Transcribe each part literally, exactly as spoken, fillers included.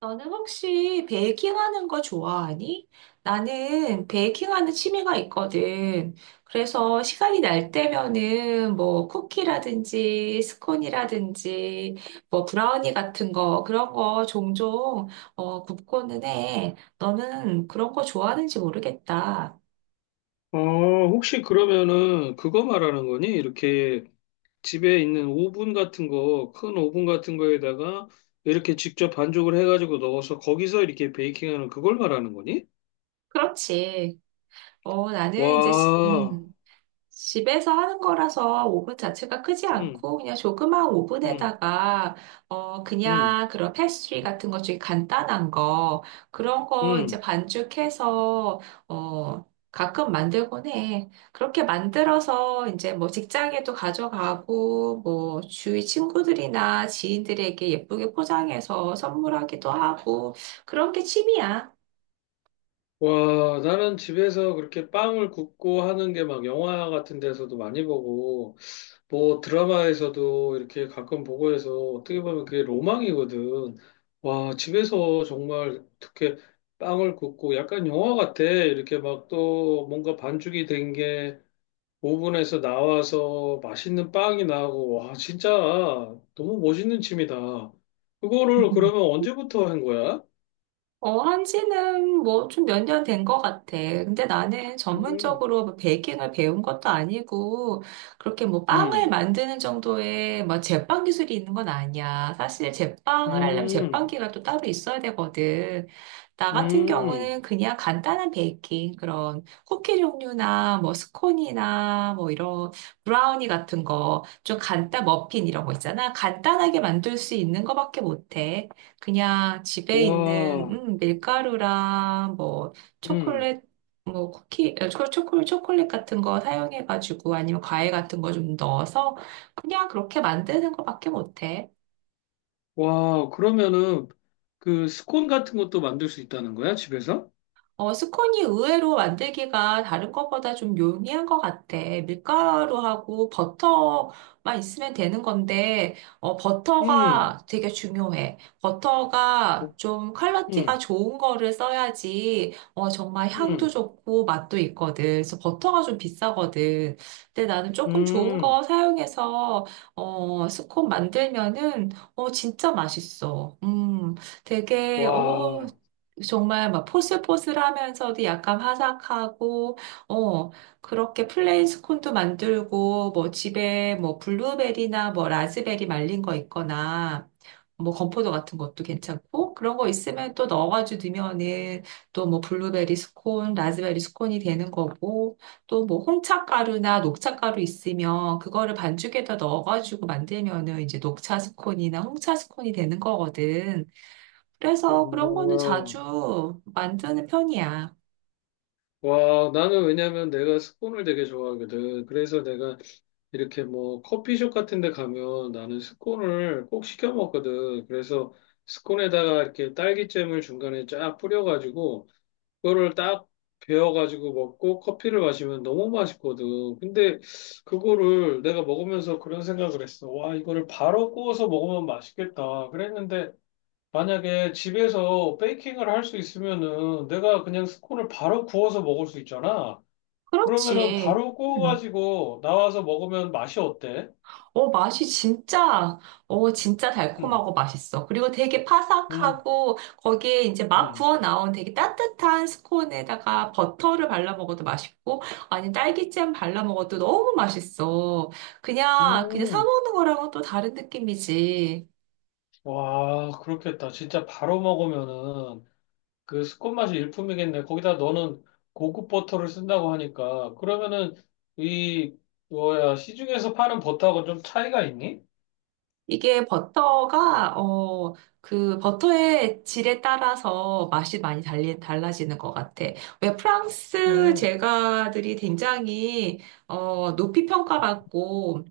너는 혹시 베이킹하는 거 좋아하니? 나는 베이킹하는 취미가 있거든. 그래서 시간이 날 때면은 뭐 쿠키라든지 스콘이라든지 뭐 브라우니 같은 거 그런 거 종종 어, 굽고는 해. 너는 그런 거 좋아하는지 모르겠다. 어, 혹시 그러면은 그거 말하는 거니? 이렇게 집에 있는 오븐 같은 거, 큰 오븐 같은 거에다가 이렇게 직접 반죽을 해가지고 넣어서 거기서 이렇게 베이킹하는 그걸 말하는 거니? 그렇지. 어, 나는 이제, 시- 와, 음. 집에서 하는 거라서 오븐 자체가 크지 음, 않고 그냥 조그마한 음, 오븐에다가 어 음, 그냥 그런 패스트리 같은 것 중에 간단한 거 그런 거 이제 음. 반죽해서 어 가끔 만들곤 해. 그렇게 만들어서 이제 뭐 직장에도 가져가고 뭐 주위 친구들이나 지인들에게 예쁘게 포장해서 선물하기도 하고 그런 게 취미야. 와, 나는 집에서 그렇게 빵을 굽고 하는 게 막 영화 같은 데서도 많이 보고 뭐 드라마에서도 이렇게 가끔 보고 해서 어떻게 보면 그게 로망이거든. 와, 집에서 정말 어떻게 빵을 굽고 약간 영화 같아. 이렇게 막 또 뭔가 반죽이 된 게 오븐에서 나와서 맛있는 빵이 나오고 와, 진짜 너무 멋있는 취미다. 그거를 그러면 언제부터 한 거야? 어, 한지는 뭐 좀 몇 년 된 것 같아. 근데 나는 음, 전문적으로 뭐 베이킹을 배운 것도 아니고, 그렇게 뭐 빵을 음, 만드는 정도의 뭐 제빵 기술이 있는 건 아니야. 사실 제빵을 하려면 음, 제빵기가 또 따로 있어야 되거든. 나 같은 음, 경우는 그냥 간단한 베이킹, 그런 쿠키 종류나 뭐 스콘이나 뭐 이런 브라우니 같은 거, 좀 간단, 머핀 이런 거 있잖아. 간단하게 만들 수 있는 거밖에 못해. 그냥 집에 있는 와, 음, 밀가루랑 뭐 음. 초콜릿 뭐 쿠키 어, 초- 초콜 초콜릿 같은 거 사용해가지고 아니면 과일 같은 거 좀 넣어서 그냥 그렇게 만드는 거밖에 못해. 와, 그러면은 그 스콘 같은 것도 만들 수 있다는 거야, 집에서? 어, 스콘이 의외로 만들기가 다른 것보다 좀 용이한 것 같아. 밀가루하고 버터만 있으면 되는 건데, 어, 음, 버터가 되게 중요해. 버터가 좀 퀄리티가 음, 좋은 거를 써야지, 어, 정말 향도 음, 좋고 맛도 있거든. 그래서 버터가 좀 비싸거든. 근데 나는 조금 좋은 음. 거 사용해서, 어, 스콘 만들면은, 어, 진짜 맛있어. 음, 되게, 어, 와, 정말 막 포슬포슬하면서도 약간 화사하고 어 그렇게 플레인 스콘도 만들고 뭐 집에 뭐 블루베리나 뭐 라즈베리 말린 거 있거나 뭐 건포도 같은 것도 괜찮고 그런 거 있으면 또 넣어가지고 넣으면은 또 뭐 블루베리 스콘, 라즈베리 스콘이 되는 거고 또 뭐 홍차 가루나 녹차 가루 있으면 그거를 반죽에다 넣어가지고 만들면은 이제 녹차 스콘이나 홍차 스콘이 되는 거거든. 그래서 그런 거는 와, 자주 만드는 편이야. 와, 나는 왜냐면 내가 스콘을 되게 좋아하거든. 그래서 내가 이렇게 뭐 커피숍 같은 데 가면 나는 스콘을 꼭 시켜 먹거든. 그래서 스콘에다가 이렇게 딸기잼을 중간에 쫙 뿌려가지고 그거를 딱 베어가지고 먹고 커피를 마시면 너무 맛있거든. 근데 그거를 내가 먹으면서 그런 생각을 했어. 와, 이거를 바로 구워서 먹으면 맛있겠다. 그랬는데 만약에 집에서 베이킹을 할 수 있으면은 내가 그냥 스콘을 바로 구워서 먹을 수 있잖아. 그러면은 그렇지. 바로 음. 구워가지고 나와서 먹으면 맛이 어때? 어, 맛이 진짜, 어, 진짜 음, 달콤하고 맛있어. 그리고 되게 파삭하 음, 고 거기에 이제 막 음. 구워 나온 되게 따뜻한 스콘에다가 버터를 발라 먹어도 맛있고, 아니, 딸기잼 발라 먹어도 너무 맛있어. 그냥, 그냥 사 음, 먹는 거랑은 또 다른 느낌이지. 와, 그렇겠다. 진짜 바로 먹으면은. 그 스콘 맛이 일품이겠네. 거기다 너는 고급 버터를 쓴다고 하니까 그러면은 이 뭐야 시중에서 파는 버터하고 좀 차이가 있니? 이게 버터가, 어, 그 버터의 질에 따라서 맛이 많이 달리, 달라지는 것 같아. 왜 프랑스 음, 제과들이 굉장히, 어, 높이 평가받고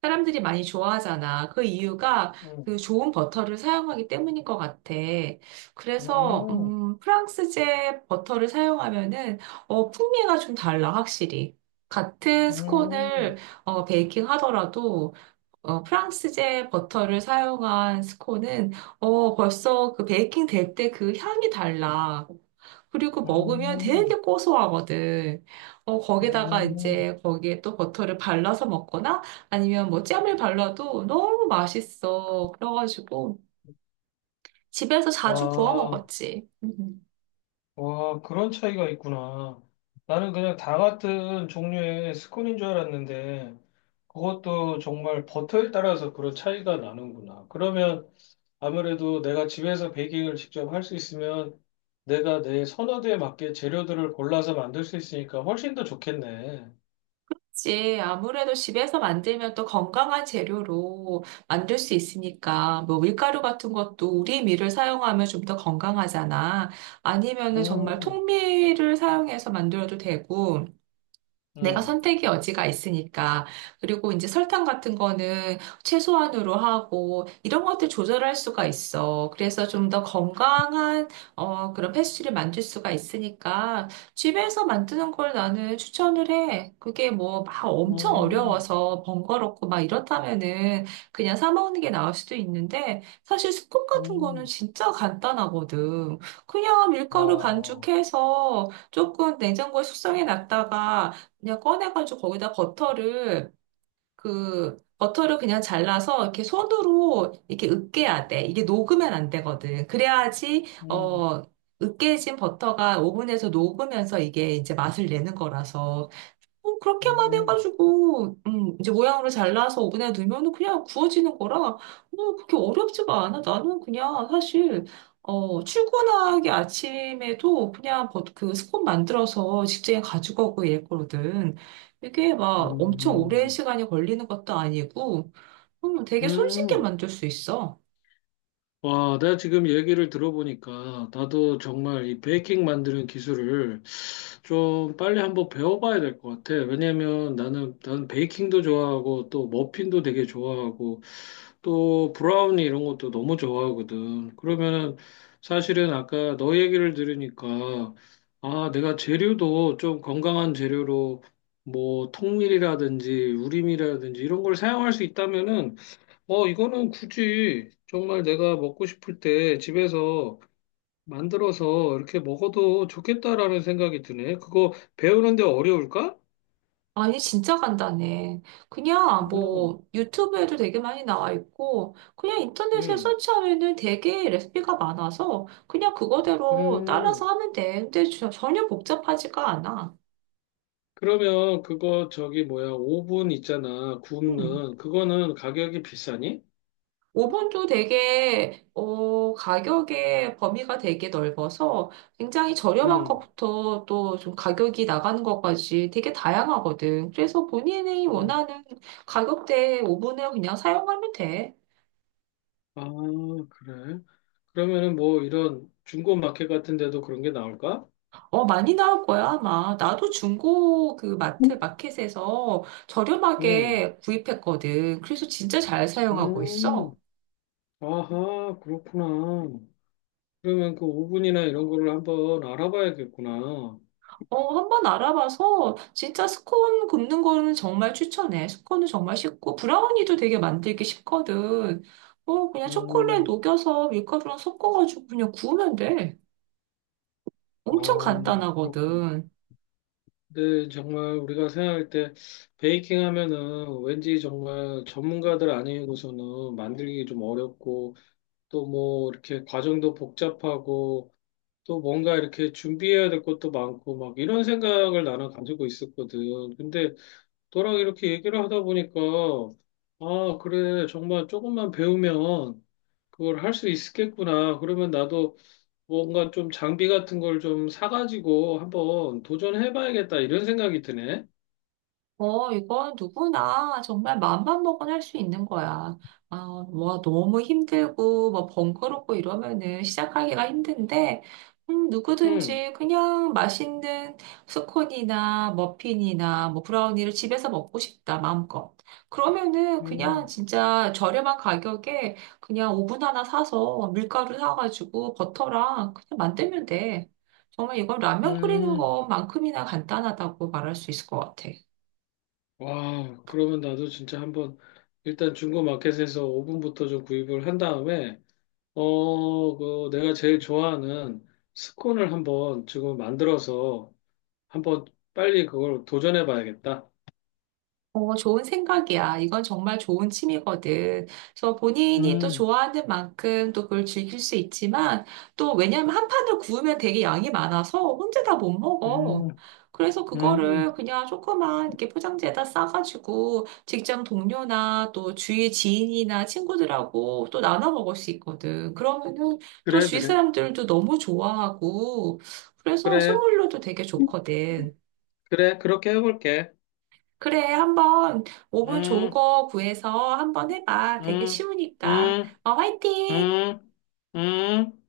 사람들이 많이 좋아하잖아. 그 이유가 그 음, 좋은 버터를 사용하기 때문인 것 같아. 그래서, 음, 음, 프랑스제 버터를 사용하면은, 어, 풍미가 좀 달라, 확실히. 같은 음, 스콘을, 어, 베이킹 하더라도, 어, 프랑스제 버터를 사용한 스콘은 어, 벌써 그 베이킹 될 때 그 향이 달라. 그리고 먹으면 되게 음, 고소하거든. 어, 거기다가 음. 이제 거기에 또 버터를 발라서 먹거나 아니면 뭐 잼을 발라도 너무 맛있어. 그래가지고 집에서 자주 구워 와, 먹었지. 음. 와, 그런 차이가 있구나. 나는 그냥 다 같은 종류의 스콘인 줄 알았는데 그것도 정말 버터에 따라서 그런 차이가 나는구나. 그러면 아무래도 내가 집에서 베이킹을 직접 할 수 있으면 내가 내 선호도에 맞게 재료들을 골라서 만들 수 있으니까 훨씬 더 좋겠네. 그치. 아무래도 집에서 만들면 또 건강한 재료로 만들 수 있으니까, 뭐 밀가루 같은 것도 우리 밀을 사용하면 좀 더 건강하잖아. 아니면은 정말 음, 통밀을 사용해서 만들어도 되고, 내가 음, 선택의 여지가 있으니까. 그리고 이제 설탕 같은 거는 최소한으로 하고, 이런 것들 조절할 수가 있어. 그래서 좀 더 건강한, 어, 그런 패스트리를 만들 수가 있으니까, 집에서 만드는 걸 나는 추천을 해. 그게 뭐 막 엄청 음, 어려워서 번거롭고 막 이렇다면은 그냥 사 먹는 게 나을 수도 있는데, 사실 스콘 같은 거는 음, 진짜 간단하거든. 그냥 밀가루 와, 반죽해서 조금 냉장고에 숙성해 놨다가, 그냥 꺼내가지고 거기다 버터를 그 버터를 그냥 잘라서 이렇게 손으로 이렇게 으깨야 돼. 이게 녹으면 안 되거든. 그래야지 음, 어 으깨진 버터가 오븐에서 녹으면서 이게 이제 맛을 내는 거라서 어, 그렇게만 음, 해가지고, 음, 이제 모양으로 잘라서 오븐에 넣으면 그냥 구워지는 거라, 어, 그렇게 어렵지가 않아. 나는 그냥 사실, 어, 출근하기 아침에도 그냥 버- 그 스콘 만들어서 직장에 가지고 오고 이랬거든. 이게 막 엄청 오랜 음, 시간이 걸리는 것도 아니고, 음, 되게 손쉽게 음. 만들 수 있어. 와, 내가 지금 얘기를 들어보니까 나도 정말 이 베이킹 만드는 기술을 좀 빨리 한번 배워봐야 될 것 같아. 왜냐면 나는, 나는 베이킹도 좋아하고 또 머핀도 되게 좋아하고 또 브라우니 이런 것도 너무 좋아하거든. 그러면 사실은 아까 너 얘기를 들으니까 아, 내가 재료도 좀 건강한 재료로 뭐 통밀이라든지 우림이라든지 이런 걸 사용할 수 있다면은 어, 이거는 굳이 정말 내가 먹고 싶을 때 집에서 만들어서 이렇게 먹어도 좋겠다라는 생각이 드네. 그거 배우는데 어려울까? 아니, 진짜 간단해. 그냥 음, 뭐 유튜브에도 되게 많이 나와 있고, 그냥 인터넷에 음, 서치하면은 되게 레시피가 많아서 그냥 그거대로 따라서 음. 하면 돼. 근데 저- 전혀 복잡하지가 않아. 그러면 그거 저기 뭐야, 오븐 있잖아, 음. 굽는. 그거는 가격이 비싸니? 오븐도 되게, 어, 가격의 범위가 되게 넓어서 굉장히 저렴한 음, 것부터 또 좀 가격이 나가는 것까지 되게 다양하거든. 그래서 본인이 음. 원하는 가격대의 오븐을 그냥 사용하면 돼. 아, 그래. 그러면은 뭐 이런 중고 마켓 같은 데도 그런 게 나올까? 어, 많이 나올 거야, 아마. 나도 중고 그 마트, 마켓에서 음, 저렴하게 구입했거든. 그래서 진짜 잘 사용하고 음. 있어. 아하, 그렇구나. 그러면 그 오븐이나 이런 거를 한번 알아봐야겠구나. 어, 한번 알아봐서 진짜 스콘 굽는 거는 정말 추천해. 스콘은 정말 쉽고, 브라우니도 되게 만들기 쉽거든. 어, 그냥 초콜릿 음, 녹여서 밀가루랑 섞어가지고 그냥 구우면 돼. 아, 엄청 그렇군. 간단하거든. 근데 정말 우리가 생각할 때 베이킹 하면은 왠지 정말 전문가들 아니고서는 만들기 좀 어렵고 또 뭐 이렇게 과정도 복잡하고 또 뭔가 이렇게 준비해야 될 것도 많고 막 이런 생각을 나는 가지고 있었거든. 근데 너랑 이렇게 얘기를 하다 보니까 아, 그래. 정말 조금만 배우면 그걸 할 수 있겠구나. 그러면 나도 뭔가 좀 장비 같은 걸 좀 사가지고 한번 도전해봐야겠다. 이런 생각이 드네. 어, 이건 누구나 정말 맘만 먹으면 할 수 있는 거야. 아, 뭐 너무 힘들고 뭐 번거롭고 이러면은 시작하기가 힘든데, 음, 음, 누구든지 그냥 맛있는 스콘이나 머핀이나 뭐 브라우니를 집에서 먹고 싶다, 마음껏. 그러면은 그냥 음, 진짜 저렴한 가격에 그냥 오븐 하나 사서 밀가루 사가지고 버터랑 그냥 만들면 돼. 정말 이건 라면 끓이는 음. 것만큼이나 간단하다고 말할 수 있을 것 같아. 와, 그러면 나도 진짜 한번 일단 중고마켓에서 오븐부터 좀 구입을 한 다음에, 어, 그 내가 제일 좋아하는 스콘을 한번 지금 만들어서 한번 빨리 그걸 도전해봐야겠다. 어, 좋은 생각이야. 이건 정말 좋은 취미거든. 그래서 본인이 또 음, 좋아하는 만큼 또 그걸 즐길 수 있지만 또 왜냐면 한 판을 구우면 되게 양이 많아서 혼자 다 못 음, 먹어. 그래서 음. 그거를 그냥 조그만 이렇게 포장지에다 싸가지고 직장 동료나 또 주위 지인이나 친구들하고 또 나눠 먹을 수 있거든. 그러면은 또 그래, 주위 그래. 사람들도 너무 좋아하고 그래서 그래, 선물로도 되게 좋거든. 그래. 그렇게 해볼게. 그래, 한번 오븐 좋은 음, 거 구해서 한번 해봐. 되게 음, 쉬우니까. 음, 어, 음, 화이팅! 음. 음.